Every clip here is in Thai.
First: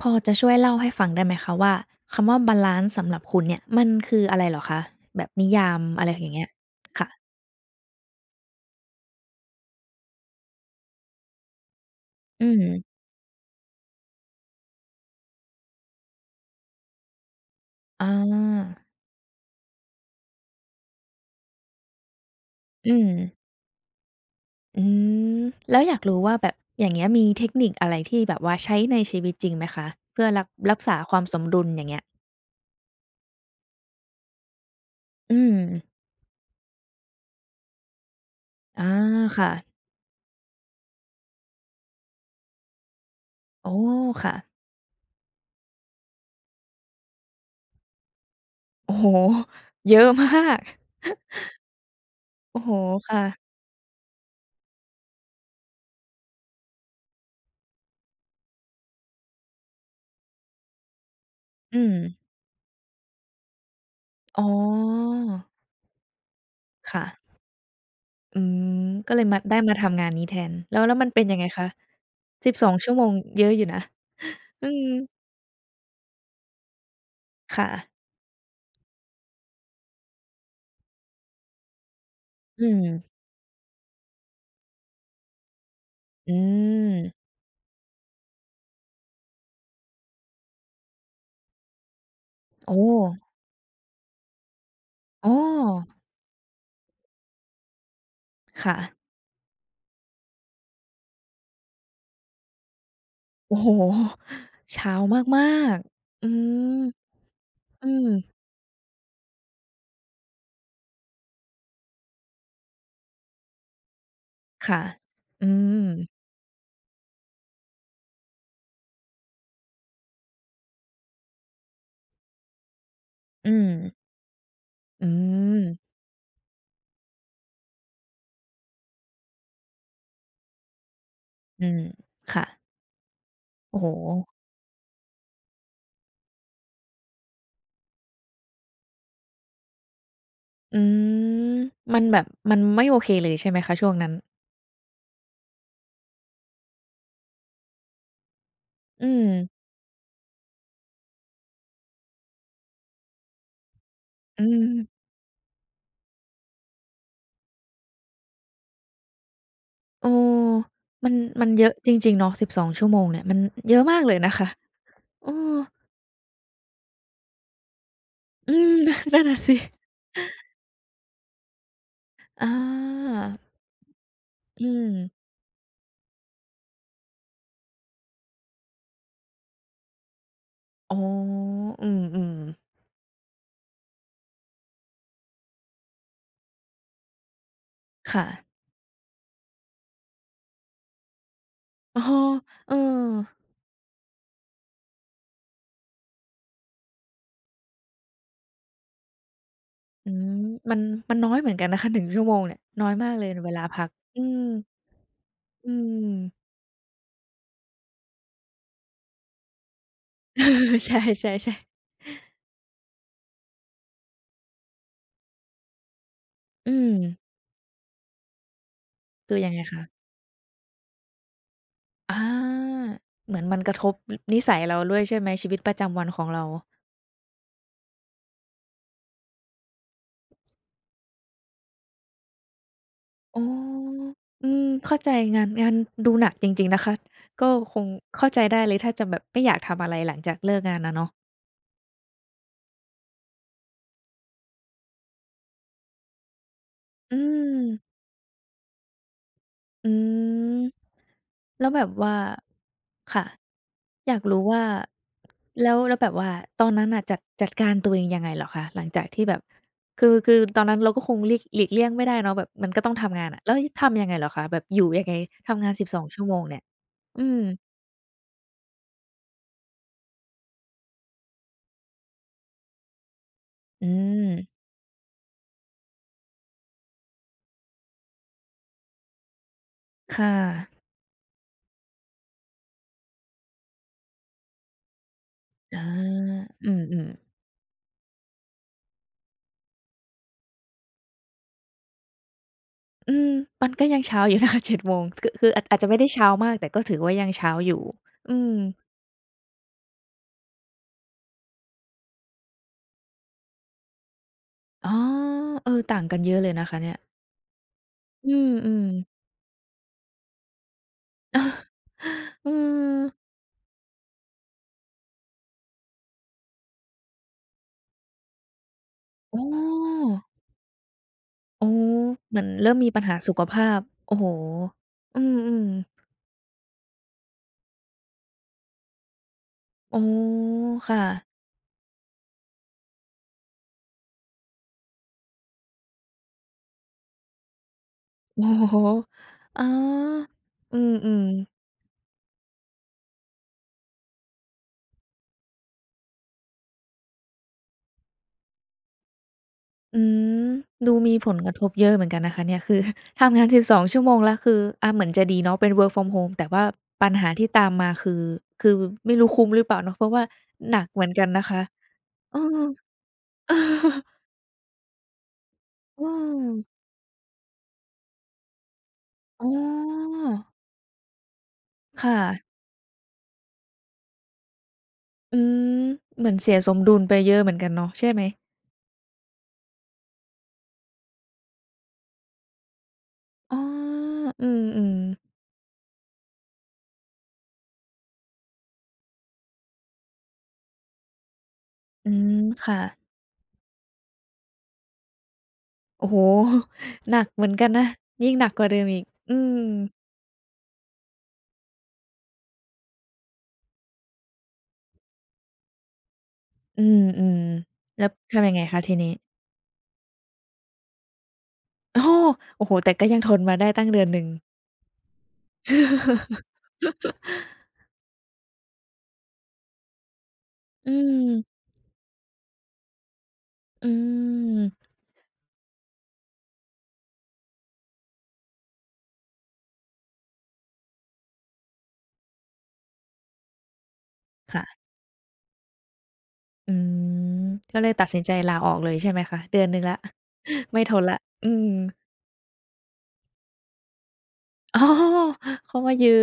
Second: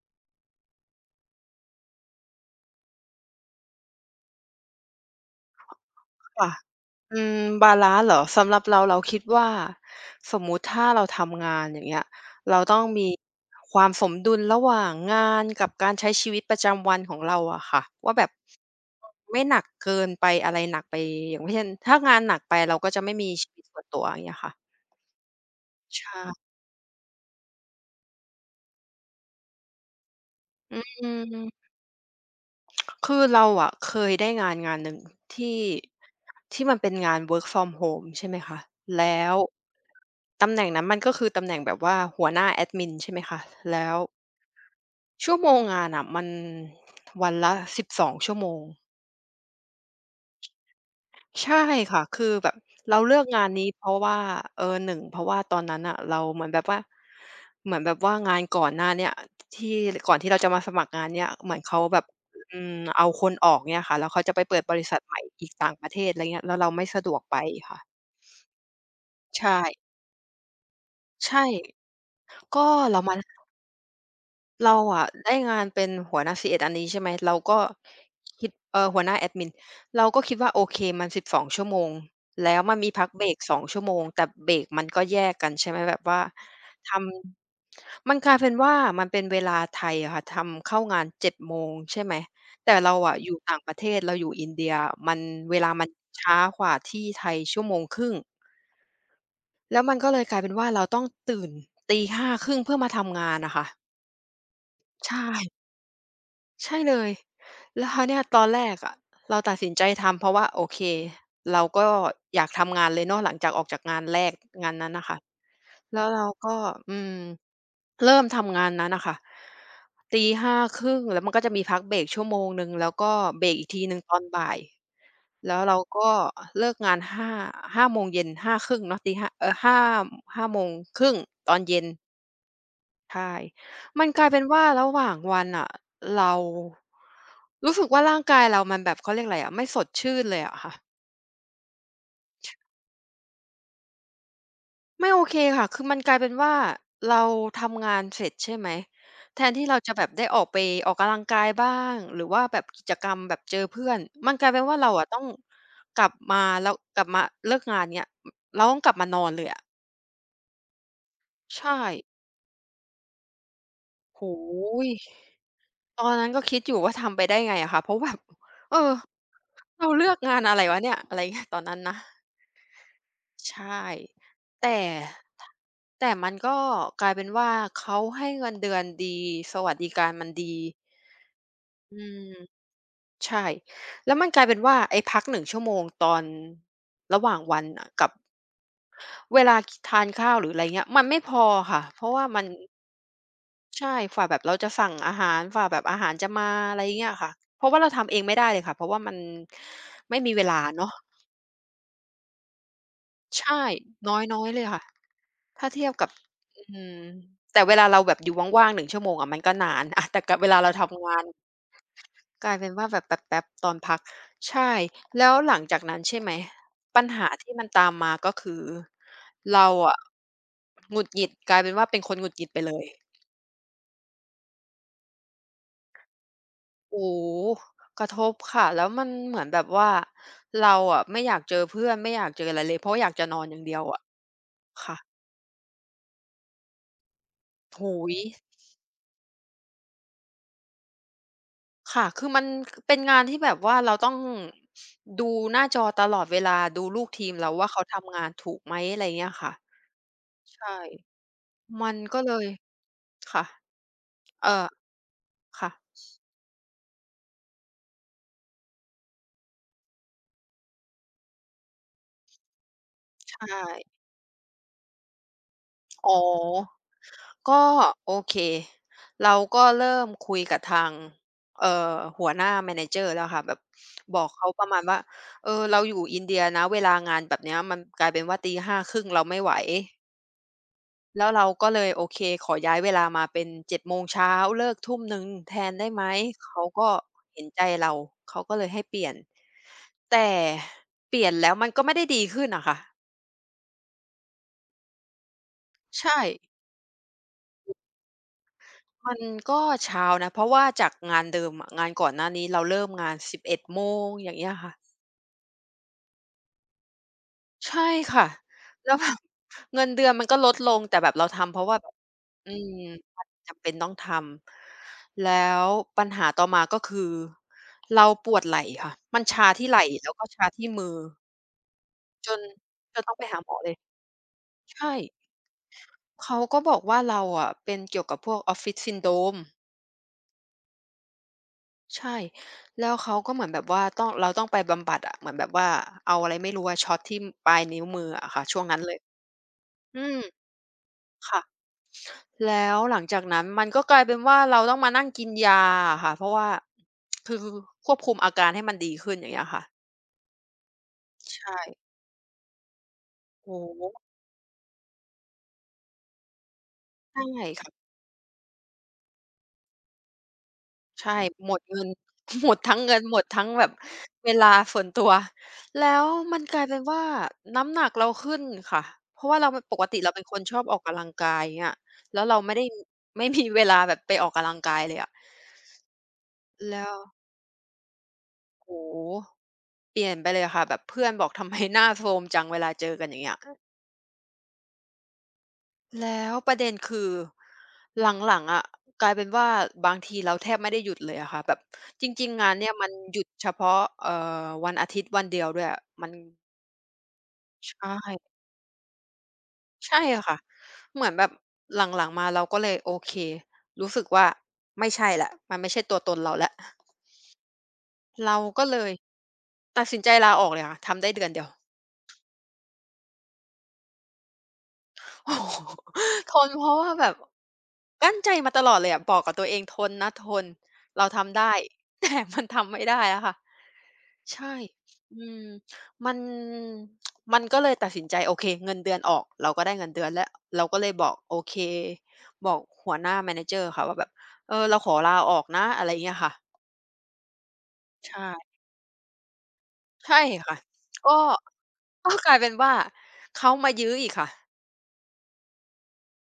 พอจะช่วยเล่าให้ฟังได้ไหมคะว่าคำว่าบาลันซ์สำหรับคุณเนี่ยมันคืออะไรเหรอคะแบบนิยามอะไรอย่างเงี้ยค่ะค่ะอืมบาลันซ์เหรอสำหรับเราคิดว่าสมมุติถ้าเราทำงานอย่างเงี้ยอืเรามต้องมีความสมดุลระหว่างงานกับการใช้ชีวิตประจำวันของเราอะค่ะอว่าแบบาไม่หนักเกินไปอะไรหนักไปอย่างเช่นถ้างานหนักไปเราก็อืจะมไม่มีชีวิตส่วนตัวอย่างเงี้ยค่ะอืมแล้วอยากรู้ว่าแบใช่บอย่างเงี้ยมีเทคนิคอะไรที่แบบว่าใช้ในชีวิตจริงไหมคะเพื่อรักษาอืความสมดุลม อย่างเงี้ยคือเราอะเคยได้งานหนึ่งอืมที่ที่มันเป็นงาน work from home ใช่ไหมคะ อาแล้วค่ะตำแหน่งนั้นมันก็คือตำแหน่งแบบว่าหัวหน้าแอดมินใช่ไหมคะ โอ้แล้วค่ะชั่วโมงงานอะมันวันละ12ชั่วโมง โอ้ โฮเยอะมากใช่ค่ะคือแบบโอ้โฮเราเลืค่ะอกงานนี้เพราะว่าหนึ่งเพราะว่าตอนนั้นน่ะเราเหมือนแบบว่าเหมือนแบบว่างานก่อนหน้าเนี่ยที่ก่อนที่เราจะมาสมัครงานเนี่ยเหมือนเขาอืมแบบอืมเอาคนออกเนี่ยค่ะแล้วเขาจะอ๋ไปอเปิดบริษัทใหม่อีกต่างประเทศไรเงี้ยแล้วเราไม่สะค่ะดวกไปค่ะอืมก็เลยมาได้ใช่มาทำงานนี้แทนแล้วแล้วมันเป็นยังใช่ไงคะ สสิบสก็องชั่วเราโมงมา เยอะอยู่นะอืเรามอะได้งานเป็นหัวหน้า c เอดอันนี้ใช่ไหมเราก็ค่ะคิดหัวหน้าแอดมินเราก็คิดว่าโอเคมัน12ชั่วโมงแล้วอืมันมมีพักเบรก2ชั่วโมงแต่เบรกมันก็แยกกันใช่ไหมแบบว่าอืทมมันกลายเป็นว่ามันเป็นเวลาไทยอะค่ะทำเข้างาน7โมงใช่ไหมแต่โอ้เราอะอยู่ต่างประเทศเราอยู่อินเดียมันอ๋อเวลามันช้ากว่าที่ไทยชั่วโมงครึ่งค่ะแล้วมันก็เลยกลายเป็นว่าเราต้องตื่นตีห้าครึ่งเพื่อมาทำงานอะโอ้ค่ะโฮเช้าใช่ มากๆอืมใช่เลยแล้อืวคราวมเนี้ยตอนแรกอะเราตัดสินใจทำเพราะว่าโอเคเราก็อยากทำงานเลยเนาะหลังจากออกจากงานแรกงานค่ะนั้นน่ะค่ะอืมแล้วเราก็อืมเริ่มทำงานนั้นน่ะค่ะตีห้าครึ่งแล้วมันก็จะมีพักเบรกชั่วโมงหนึ่งแล้วก็เบรอืกอีกมทีหนึ่งตอนบ่ายอืแล้วมเราก็เลิกงานห้าโมงเย็น5:30เนาะตี5้าเอ่ห้าโมงครึ่งตอนอืมเย็น ค่ะใช่ โอ้โฮมันกลายเป็นว่าระหว่างวันอะเรารู้สึกว่าร่างกายเรามันแบบเขาเรียกอะไรอะไม่สดชื่นเลยอะค่ะอืมมันแบบมันไม่โอเคเลยใช่ไหมคะช่วงนั้นไม่โอเคค่ะคือมันกลายเป็นว่าเราทำงานเสร็จใช่ไหมอืมแทนที่เราจะแบบได้ออกไปออกกำลังกายบ้างหรือว่าแบบกิจกรรมแบบเจอเพื่อน มันอืกลายเป็นมว่าเราอะต้องกลับมาแล้วกลับมาเลิกงานเงี้ยเราต้องกลับมานอนเลยอะเออมันมันใชเยอะ่จริงๆเนาะสิบสองชั่วโมงเนี่ยมันเยอะมากเลยนะโอ้คะโฮ เออตอนนั้นก็คิดอยู่ว่าทำไปได้ไงอะค่ะเพราะแบบอืเอม อ นั่นน่ะสิ เราเลือกงานอะไรวะเนี่ยอะไรเงี้ย ตอนนั้นนะอาใช่อืแต่มแต่มันก็กลายเป็นว่าเขาให้เงินเดือนดีสวัสดิการมันดีอ๋ออือืมมๆใช่แล้วมันกลายเป็นว่าไอ้พักหนึ่งชั่วโมงตอนระหว่างวันน่ะกับค่ะเวลาทานข้าวหรืออะไรเงี้ยมันไม่พอค่ะอ๋อเพราะว่ามัน เออใช่ฝ่าแบบเราจะสั่งอาหารฝ่าแบบอาหารจะมาอะไรอย่างเงี้ยค่ะเพราะว่าเราทำเองไม่ได้เลยค่ะเพราะว่ามันอืไม่มมีเวลามันเนาะมันน้อยเหมือนกันนะคะ1ชั่วโมงเนี่ยน้อยมากเลยเวใช่ลาพักนอื้มอยๆเลยค่ะถ้าอืเทียบกับม อืมแต่เวลาเราแบบอยู่ว่างๆ1ชั่วโมงอะมันก็นาน อะแต่กับเวลาเรา ใชทำงาน่ๆๆกลายเป็นว่าแบบแป๊บๆตอนพักใช่แล้วหลังจากนั้นใช่ไหมอืมปัญหาที่มันตามมาก็คือคือยังไงเราคะอะหงุดหงิดกลายเป็นว่าเป็นคอนหงุดหงิดไปเลาย เหมือนมันกระทบนนิสัยเราด้วยใช่ไหมชีวิตประจำวันของเราโอ้โฮกระทบค่ะแล้วมันเหมือนแบบว่าเราอะไม่อยากเจอเพื่อนไม่อยากเจออะไรเลยเพราะอยากจะนอ๋อนอย่างเดียวอะออืมเข้าใจค่ะงานงานดูหนักจริงๆนะคะก็คงโอ้โฮเข้าใจได้เลยถ้าจะแบบไม่อยากทำอะไรหลังจากเลิกงานอะเนาะค่ะคือมันเป็นงานที่แบบว่าเราต้องดูหน้าจอตลอดเวลาดูลูกอืทีมเราว่าเขาม ทำงานถูกไหมอะไรเงี้ยค่ะอืมใช่แล้วแบบมันว่าก็เลยค่ะค่ะอยากรู้เอ่ว่าอค่ะแล้วแล้วแบบว่าตอนนั้นน่ะจัดจัดการตัวเองยังไงเหรอคะหลังจากที่แบบคือคือตอนนั้นเราก็คงหลีกหลีกเลี่ยงไม่ได้เนาะแบบมันก็ต้องทำงานอะแล้วใช่ทำยังไงเหรอคะแบบอยู่ยังไงทำงาน12อ๋อ ชั่วโมงเนี่ยอืมก็โอเคเราก็เริ่มคุยกับทางเอ่อหัวหน้า manager แล้วค่ะแบบอืบอมกเขาประมาณว่าเออเราอยู่อินเดียนะเวลางานแบบเนี้ยมันกลายเป็นว่าตีห้า5 3 0เราไม่ไหวค่ะแล้วเราก็เลยโอเคขอย้ายเวลามาเป็น7โมงเช้าเลิกทุ่มหนึงแทนอาได้ไหมเขาอืก็มๆเห็นใจเราเขาก็เลยให้เปลี่ยนแต่เปลี่ยนแล้วมันก็ไม่ได้ดีขึ้นอะค่ะอืมมันก็ยังเช้าอยู่นะ คะเจ็ดโมงคือคืออาจอาจจะไม่ได้ใช่ เช้ามากแต่ก็ถือว่ายังเช้าอยู่อืมมันก็เช้านะเพราะว่าจากงานเดิมอะงานก่อนหน้านี้เราเริ่มงาน11โมงอย่างเงี้ยค่ะอ๋อเออต่างกันเยอะเลยนะคะเนี่ย ใช่ค่ะอืมอม แล้วแบบ เงินเดือนมันก็ลดลงแต่แบบเราทำเพราะว่าแบบ เออือมมันจำเป็นต้องทำแล้วปัญหาต่อมาก็คือเราปวดไหล่ค่ะมันอ๋ชาที่ไหล่อแล้วก็ชาที่มืออ๋อจเหมืนอนเริ่มมีจปัญนต้หาองไปสุหาขหมอเลภายพโอ้โฮใช่อืมๆเขาก็บอกว่าเราอะเป็นเกี่ยวกับพวก Office Syndrome อ๋อค่ะ ใช่แล้วเขาก็เหมือนแบบว่าต้องเราต้องไปบำบัดอะเหมือนแบบว่าเอาอะไรไม่รู้อะช็อตที่ปลายนิ้วมืออะค่ะโอ้ช่วงโฮนั้นเลยอ๋ออืมอืมค่ะๆแล้วหลังจากนั้นมันก็กลายเป็นว่าเราต้องมานั่งกินยาอะค่ะเพราะว่าคือควบคุมอาการให้มันดีขึ้นอย่างเงี้ยค่ะอืมดูมีผลกระใช่ทบเยอะเหมือนกันนะคะเนี่ยคือ ทำงานโอ้โฮ12ชั่วโมงแล้วคืออาเหมือนจะดีเนาะเป็น work from home แต่ว่าปัญใช่ หาที่ตามมาคือคือไม่รู้คุ้มหรือเปล่าเนาะเพราะว่าหนักเหมือนใช่กันนะหมคะดเงิน เออ หมด ทั้งเงินหมดทั้งเออแบบเวลาส่วนตัวแล้อืวมมันกลายเป็นว่าน้ำหนักเราขึ้นค่ะเพราะว่าอ๋เราปกติเราอเป็นคนชอบออกกำลังกายอย่างเงี้ยค่ะ แล้วเราไม่ได้ ไม่มีเวลาแบบไปออกกำลังกายเลยอะอืมเหมือนเสียสมแล้ดุวลไปเยอะเหมือนกันเนาะใช่ไหมโอ้โฮเปลี่ยนไปเลยค่ะแบบเพื่อนบอกทำไมหน้าโทรมจังเวลาเจอกันอย่างเงี้ย อ๋ออืมๆแล้วประเด็นคือหลังๆอะกลายเป็นว่าบางทีเราแทบไม่ได้หยุดเลยอะค่ะแบบจอืริงมๆงานเนี่ยค่ะมันหยุดเฉพาะเอ่อวันอาทิตย์วันเดียวด้วยอะโอ้มันโฮ หนักเหมือนกันใชนะยิ่ง่หนักกว่าเดิมอีกอืมใช่ค่ะเหมือนแบบหลังๆมาเราก็เลยโอเครู้สึกว่าไม่ใช่แล้วมันไม่ใช่ตัวตนเราแล้วอืมๆแล้วเราทำยังไงก็เลคะยทีนี้ตัดสินใจลาออกเลยค่ะทำได้เดือนเดียว โอ้โฮ โอ้โฮแต่ก็ยังทนมาได้ตั้งเดือนหนึ่ง โอ้โฮทนเพราะว่าแบ บกลั้นใจมาตลอดเลยอะบอกกับตัวเองทนนะทนอืเราทำได้ ม แต่มันทำไม่ได้อะค่ะอืใช่มอืมมันมันก็เลยตัดสินใจโอเคเงินเดือนออกเราก็ได้เงินเดือนแล้วเราก็เลยบอกโอเคบอกหัวหน้า Manager ค่ะว่าแบบเออเราค่ะขอลาออกนะอะไรอย่างเงี้ยค่ะอืมก็เลยตัดสินใช่ใจลาออกเลยใช่ไหมคะเดือนหนึ่งแล้ว ใช่ค่ะ ไม่ทนก็แล้วอืม ก็กลายเป็นว่าเขามายื้ออีกค่ะ อ๋อเขามายื้อ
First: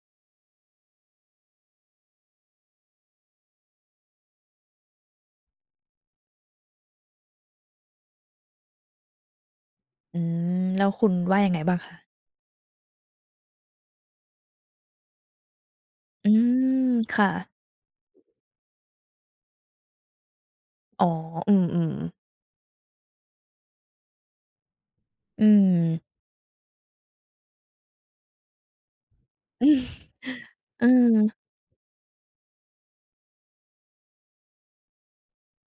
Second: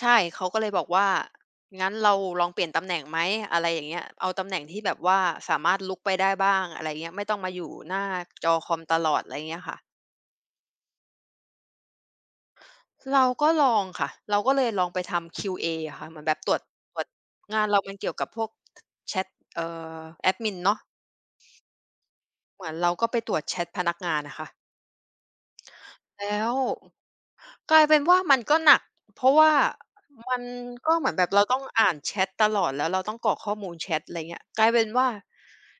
ใช่เขาก็เลยบอกว่างั้นเราลองเปลี่ยนตำแหน่งไหมอะไรอย่างเงี้ยเอาตำแหน่งที่แบบว่าสามารถลุกไปได้บ้างอะไรเงี้ยไม่ต้องมาอยู่หน้าจอคอมตลอดอะไรเงี้ยค่ะอืมแล้วคุณว่ายังไงบ้างคะเราก็ลองค่ะเราก็เลยลองไปทำ QA ออะค่ะเหมือนอืแบบตรวจมตรวจค่ะงานเรามันเกี่ยวกับพวกแชตเอ่อแอดมินเนาะอ๋ออืมๆเหมือนเราก็ไปตรวจแชตพนักงานอะค่ะ อืมแล้วกลายเป็นว่ามันก็หนักเพราะว่ามันเอก็เหมือนอ แบบเราต้องอ่านแชตตลอดแล้วเราต้องกรอกข้อมูลแชตอะไรเงี้ยกลายเป็นว่า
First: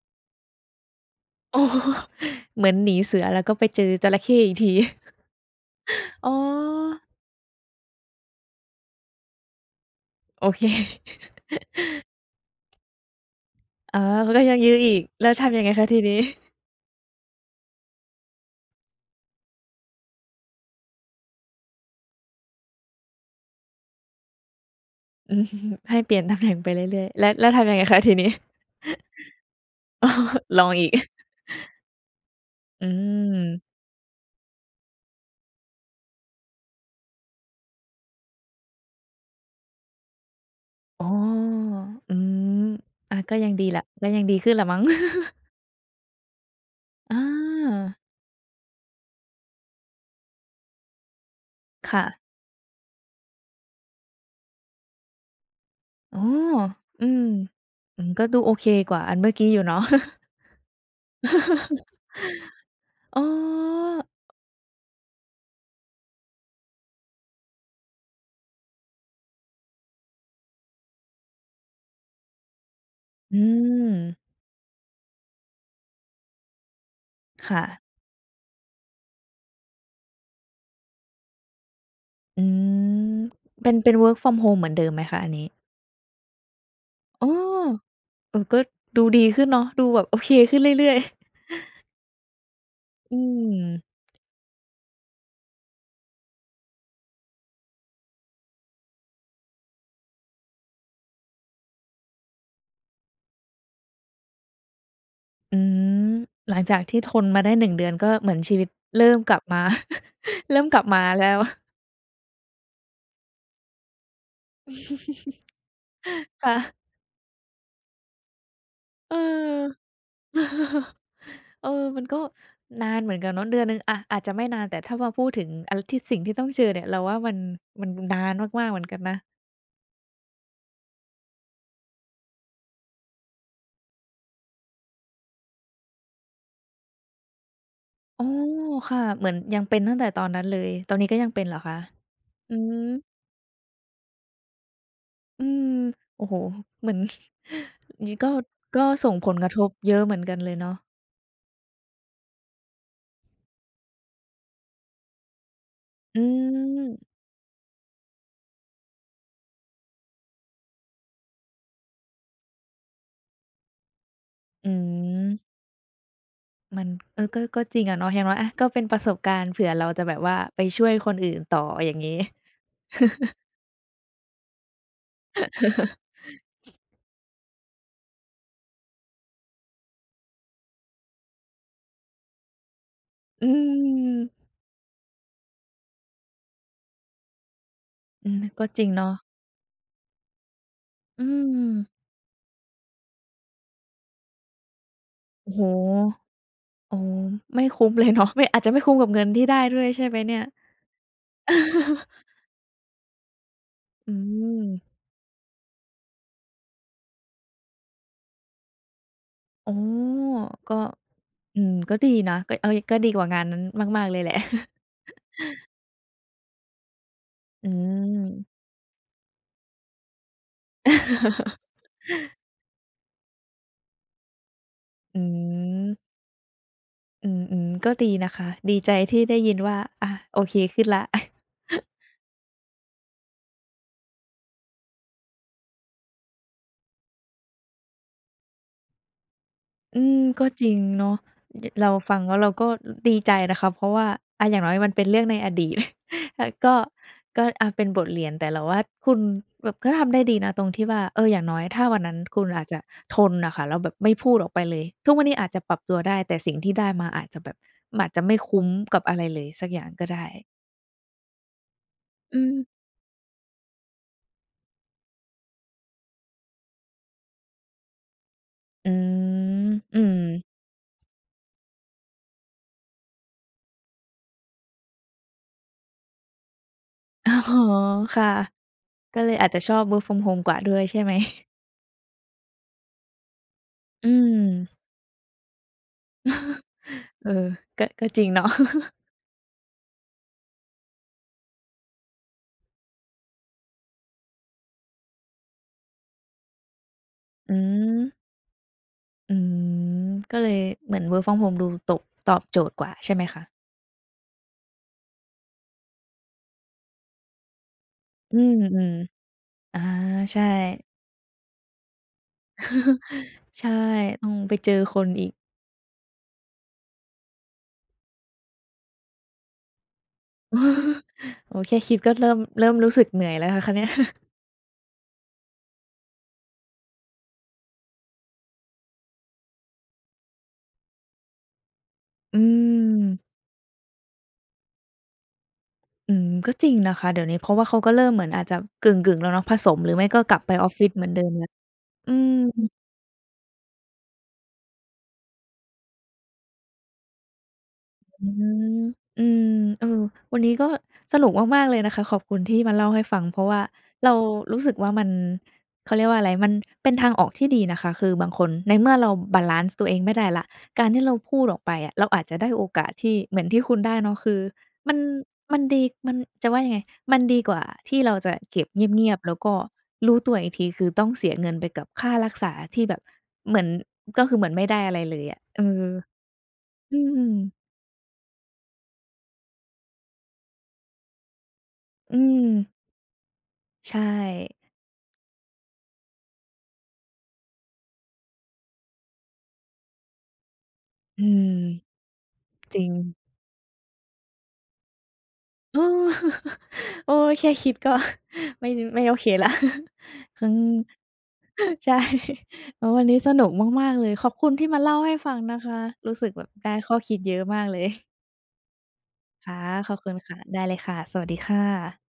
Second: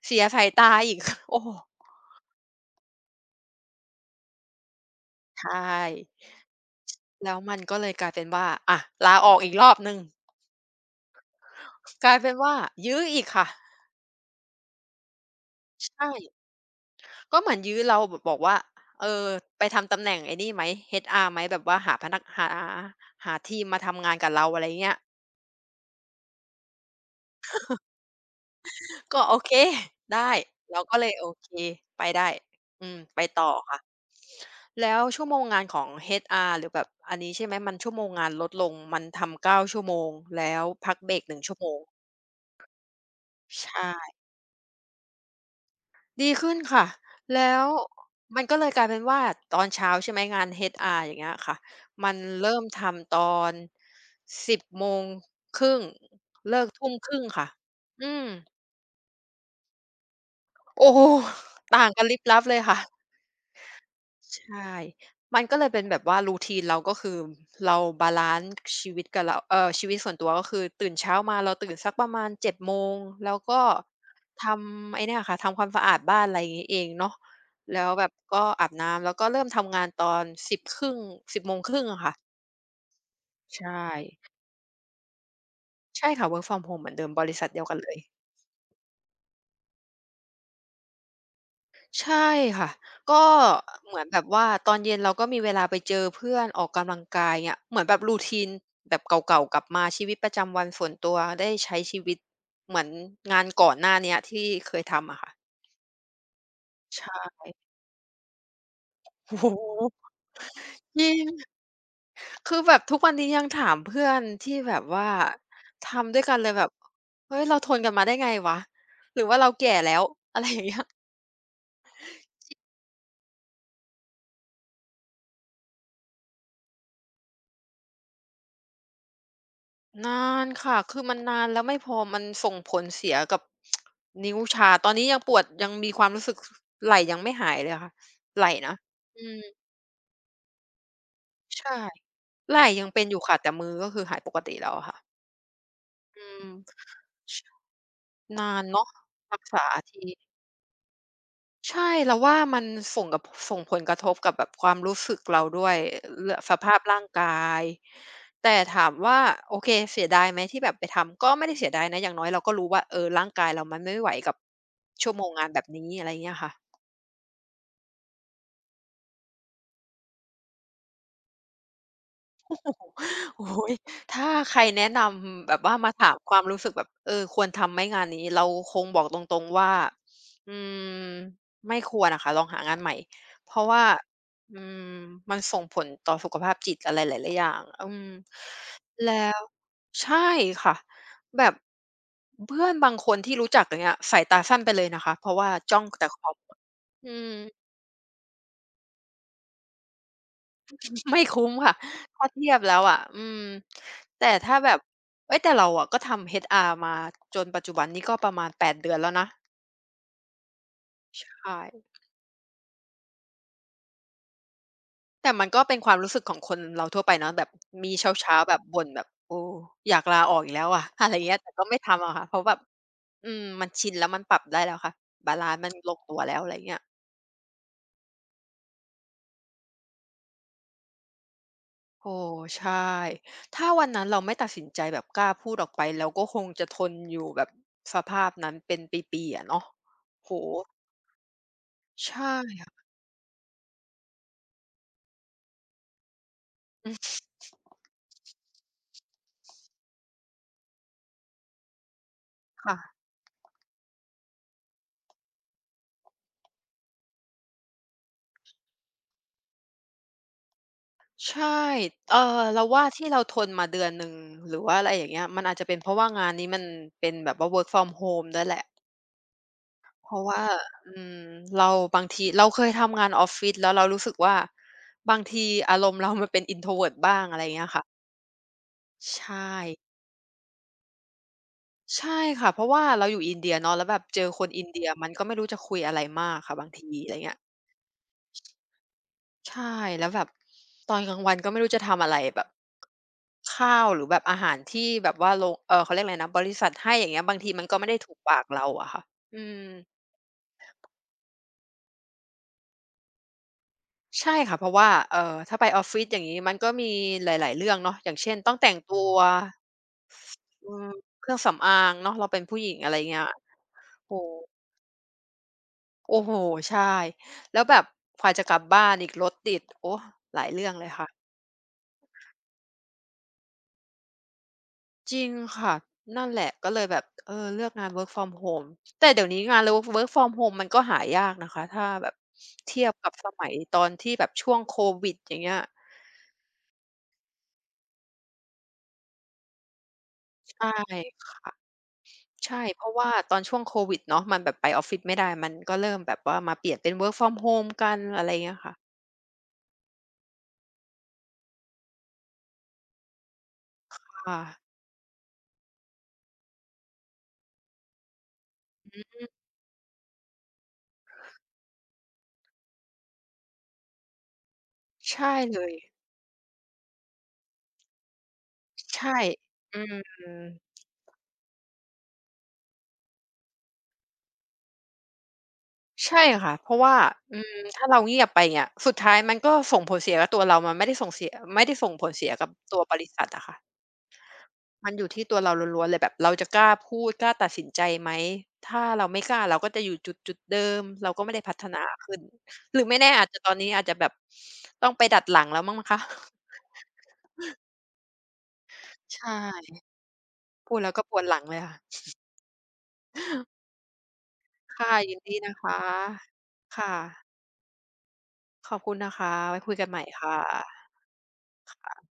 เสียสายตาอีก โอ้โฮ อ๋อ เหมือนหนีเสือแล้วก็ไปเจอจระเข้อีกที ใช่ อ๋อแล้วมันก็เลยกลายเป็นว่าอะลาออกอีกรอบหนึ่งโอเคกลายเป็นว่ายื้ออีกค่ะอ๋อเขาก็ยังยื้ออีกแล้วทำยังไงคะทีใช่นี้ก็เหมือนยื้อเราแบบบอกว่าเออไปทำตำแหน่งไอ้นี่ไหม HR ไหมแบบว่าหาพนักหาหาทีมมาทำงานกับเราอะไรเงี้ย อืม ให้เปลี่ยนตำแหน่งไปเรื่อยๆแล้วแล้วทำยังไงคะทีนี้ก็โอเค อ๋อ ได้ ลองเราอีกก็เลยโอเคไปได้อือืมไปต่อมค่ะแล้วชั่วโมงงานของ HR หรือแบบอันนี้ใช่ไหมมันชั่วโมงงานลดลงมันทำเก้าชั่วโมงแล้วพักอ๋เบรกหนึ่งอชั่วโมงอืมอาก็ยังดีแหละก็ใช่ยังดีขึ้นแหละมั้ง ดีขึ้นค่ะ อแล้วามันก็เลยกลายเป็นว่าตอนเช้าใช่ไหมงาน HR อย่างเงี้ยค่ะค่ะ มันเริ่มทำตอน1 0่งอ๋อเลิก1 9่0อืครึ่มงค่ะอืม อืก็มดูโอเคกว่าอันเมื่อกี้อยู่เนาะ โอ้โฮต่างกันลิบลับเลยค่ะ อ๋อ ใช่ มันก็เลยเป็นแบบว่า routine เราก็คือเราบาลันซ์ชีวิตกับเราชีวิตส่วนตัวก็คือตื่นเช้ามาเราตื่นสักประมาณ7โมงแล้อืวก็ม ทำไอ้เนี่ยค่ะทำความสะอาดบ้านอะไรอย่างงี้เองเนาะค่ะ แล้วแบบก็อาบน้ำแล้วก็เริ่มทำงานตอน10ครึ่งสิบโมงครึ่งอะค่ะอืมใชเป็น่เป็น work from home เหมือนเดิมไหมคะอันนี้ ใช่ค่ะ work from home เหมือนเดิมบอ๋อริษัทเดียวกันเลย เออก็ดูดีขึ้นเนาะดูแบบโอเคขึ้นเรื่อยๆ ใช่ค่ะ อืก็ม เหมือนแบบว่าตอนเย็นเราก็มีเวลาไปเจอเพื่อนออกกำลังกายเงี้ยเหมือนแบบรูท t น e แบบเก่าๆกลับมาชีวิตประจำวันส่วนตัวได้ใช้ชีวิตเหมือนงานก่อนหน้าเนี้ยที่เคยทำอะค่ะอืม หลังจากที่ใชทน่มาได้หนึ่งเดือนก็เหมือนชีวิตเริ่มกลัโอ้บโฮมา เริ่มกลับมาจริแล้วงคือแบบทุกวันนี้ยังถามเพื่อนที่แบบว่าทำด้วยกันเลยแบบค่ะเฮ้ยเราทนกันมาได้ไงวะเออ หรือว่าเราแก่แล้วอะไรอย่างเงี้ย เออมันก็นานเหมือนกันเนาะเดือนหนึ่งอะอาจจะไม่นานแต่ถ้ามาพูดถึงอะไรที่สิ่งที่ต้องเจอเนี่ยเราว่ามันมันนานมากๆเหมือนกันนะนานค่ะ คือมันนานแล้วไม่พอมันส่งผลเสียกับ นิ้วชา ตอนนี้ยังปวดยังมีความรู้สึกไหล่ยังไม่หายเลยค่ะอ๋อไหล่นะค่ะเหอืมือนมยังเป็นตั้งแต่ตอนนั้นเลยตอนนี้ก็ยังเป็นเหรอคะใช่อืไหล่มยังเป็นอยู่ค่ะแต่มือก็คือหายปกติแล้วอะค่ะอืมอืโอ้โฮมเหมือน งี้ก็นานก็เนาะส่งผลรักกระทษาบเยอะที เหมือนกันเลยเนาะใช่เราว่ามันส่งกับส่งผลกระทบกับแบบความรู้สึกเราด้วยอืเรื่องสภาพร่างมกายแต่ถามว่าโอเคเสียดายไหมที่แบบไปทำก็ไม่ได้เสียดายนะอย่างน้อยเราก็รู้ว่าเออร่างกายเรามันไม่ไหวกับอืชั่วโมงงานมแบบนี้อะไรเงี้ยค่ะ มันเออก็ก็จริงอะเนาะอย่างน้อยอะก็เป็นประสบการณ์เผื่อเราจะแบบว่าไปช่วยคนอื่นต่ออย่างงี้ โ อ้โฮถ้าใครแนะนำแบบว่ามาถามความรู้สึกแบบเออควรทำไหมงานนี้เราคงบอกตรงๆว่าอืมไม่ควรอะค่ะลองหางานใหม่อืเพราะว่าม อืมมันส่งผลต่อสุขภาพจิตอะไรหลายๆอย่างอืมอืมก็จริงเนาะแล้วใช่ค่ะอืแบบมเพื่อนบางคนที่รู้จักอย่างเงี้ยสายตาสั้นไปเลยนะคะเพราะว่าโอ้โฮจ้องแต่คอมอ๋ออืม ไม่คุ้มเลยเนาะ ไม่อาจจะไม่คุ้มกับเงินที่ได้ด้วยใช่ไหมเนี่ย ไม่คุ้มค่ะ ถ้าเทียบแล้วอะอืมอืแต่ถ้าแบบมเฮ้ยแต่เราอะก็ทำ HR มาจนปัจจุบันนี้ก็ประมาณ8เดือนแล้วนะ อ๋อก็ใช่ อืมก็ดีนะก็เอ๊ยก็ดีกว่างานนั้นมากๆเลยแหละ แต่มันก็เป็นความรู้สึกของคนเราทั่วไปเนาะแบบ อืมีเมช้าๆแบบบ่นแบบโอ้อยากลาออกอีกแล้วอะ อะไรเงี้ยแต่ก็ไม่ทำอะค่ะเพราะแบบอืมมันชินแล้วมันปรับได้แล้วค่ะ อืบาลันซ์มันลมงตัวแล้วอะไรเงี้ยอืมๆก็ดีนะคะ ดีใจที่ได้ยินว่าอาโอเคขึ้นแล้ว โอ้ใช่ถ้าวันนั้นเราไม่ตัดสินใจแบบกล้าพูดออกไปเราก็คงจะทนอยู่แบบสภาพนั้นเป็นปีๆอะเนาะอืมโอ้โฮ ก็จริงเนาะยเราฟังใช่แล้วเราก็ค่ะดีใจนะคะเพราะว่าอะอย่างน้อยมันเป็นเรื่องในอดีต อะก็อืมก็อะเป็นบทเรียนแต่เราว่าคุณแบบก็ทำได้ดีนะตรงที่ว่าเอออย่างน้อยถ้าวันนั้นคุณอาจจะค่ะทนน่ะค่ะแล้วแบบไม่พูดออกไปเลยทุกวันนี้อาจจะปรับตัวได้แต่สิ่งที่ได้มาอาจจะแบบมันอาจจะไม่คุ้มกับอะไรเลยสักอย่างก็ได้ใช่เอ่อือเรามว่าที่เราทนมาเดือนหนึ่งหรือว่าอะไรอย่างเงี้ยมันอาจจะเป็นเพราะว่างานนี้มันเป็นแบบว่า work from home ด้วยแหละอืมอืเพม ราะว่าอืมเราบางทีเราเคยทำงานออฟฟิศแล้วเรารู้สึกว่าบางทีอารมณ์เรามันเป็น introvert บ้าง อ๋อะไรอย่าองเงี้ยค่ะค่ะใชก็เลยอาจ่จะชอบ work from home กว่าด้วยใช่ไหมใช่ค่ะเพราะว่าเราอยู่อินเดียเนาะแล้วแบบอืเจอคนอินมเดียมันก็ไม่รู้จะคุยอะไรมากค่ะบางทีอะไรเออเงี้ย ก็ก็จริงเนาะ ใช่แล้วแบบตอนกลางวันก็ไม่รู้จะทำอะไรแบบข้าวหรือแบบอาหารที่แบบว่าโรงเขาเรียกอะไรนะบริษัทให้อย่างเงี้ยบางทีอืมันก็ไม่ได้มถูกปากเราอะค่ะอือืมมก็เลยเหมือน work from home ดูตบตอบโจทย์กว่าใช่ไหมคะใช่ค่ะเพราะว่าถ้าไปออฟฟิศอย่างงี้มันก็มีหลายๆเรื่องเนาะอย่างเช่อืนต้องแต่งมตัวๆอาใช่ อืมเครื่องสำอางเนาะเราเป็นผู้หญิงอะไรเงี้ย ใช่โอ้ต้องไปโฮเจอคนอีก โอ้โฮใช่แล้วแบบกว่าจะกลับบ้านอีกรถติดโอ้หลายเรื่องเลยค่ะ โอ้แค่คิดก็เริ่มเริ่มรู้สึกเหนื่อยแล้วนะคะเนี่ย จริงค่ะนั่นแหละก็เลยแบบเออเลือกงาน work from home แต่เดี๋ยวนี้งาน work from home มันก็หายากนะคะถ้าแบบอืเทียบมกับสมัยตอนที่แบบช่วงโควิดอย่างเงี้ยอืมก็จริงนะคะเดี๋ยวนี้เพราะว่าเขาก็เริ่มเหมือนอาจจะกึ่งๆแล้วเนาะผสมหรือไม่ก็กลับไปออใช่ฟฟิศเหมือนเดิมแล้วค่ะอืม ใช่เพราะว่าตอนช่วงโควิดเนาะมันแบบไปออฟฟิศไม่ได้มันก็เริ่มแบบว่ามาเปลี่ยนเป็น work from home กันอะอืไรเงี้ยค่ะม อืมเออวันนี้ก็สนุกมากๆเลยนะคะขอบคุณที่มาเล่าให้ฟังเพราะว่าเราค่ะรู้สึกว่ามันเขาเรียกว่าอะไรมันเป็นทางออกที่ดีนะคะคือบางคนในเมื่อเราบาลันซ์ตัวเองไม่ได้แล้วการที่เราพูดออกไปอะเราอาจจะได้โอกาสที่เหมือนที่คุณได้เนาะคือมันใช่มัเลนยดีมันจะว่ายังไงมันดีกว่าที่เราจะเก็บเงีใช่ยบๆแล้วก็อืรู้ม ตัวอีกทีคือต้องเสียเงินไปกับค่ารักษาที่แบบเหมือนก็คือเหมือนไม่ได้อะไรเลยอะเออใช่ค่ะเพราะว่าอืมอืมถ้าเราเงียบไปเนี่ยสุดท้ายมันก็ส่งผลเสียกับตัวเรามันไม่ได้ส่งเสียไม่ได้ส่งผลอืเสียม กับตัวบริษัทอะค่ะใช่มันอยู่ที่ตัวเราล้วนๆเลยแบบเราจะกล้าพูดกล้าตัดสินใจไหมถ้าเราไม่กล้าเราก็จะอยู่จุดๆเดิมเราก็อืไม่ได้มพัฒนาขึ้นหจรืริอง ไม่แน่อาจจะตอนนี้อาจจะแบบต้องไปดัดหลังแล้วมั้ งเอคะอโอ้แค่คิดก็ ไม่ไม่โอเคใช่แล้ว อืมพูดแล้วก็ปวดหลังเลยค่ะใช่ โอ้วันนี้สนุกมากๆเลย ขอบคุณที่มาค่ะเล่าให้ยินฟัดีงนะนะคะ คะรู้สึกแบบได้ข้ค่ะอคิดเยอะมากเลย ขอบคุณนะคะค่ะ ไว้คุยกันขอใหบม่คุณค่ะค่ะ ได้เลยค่ะ สวัสดีค่ะ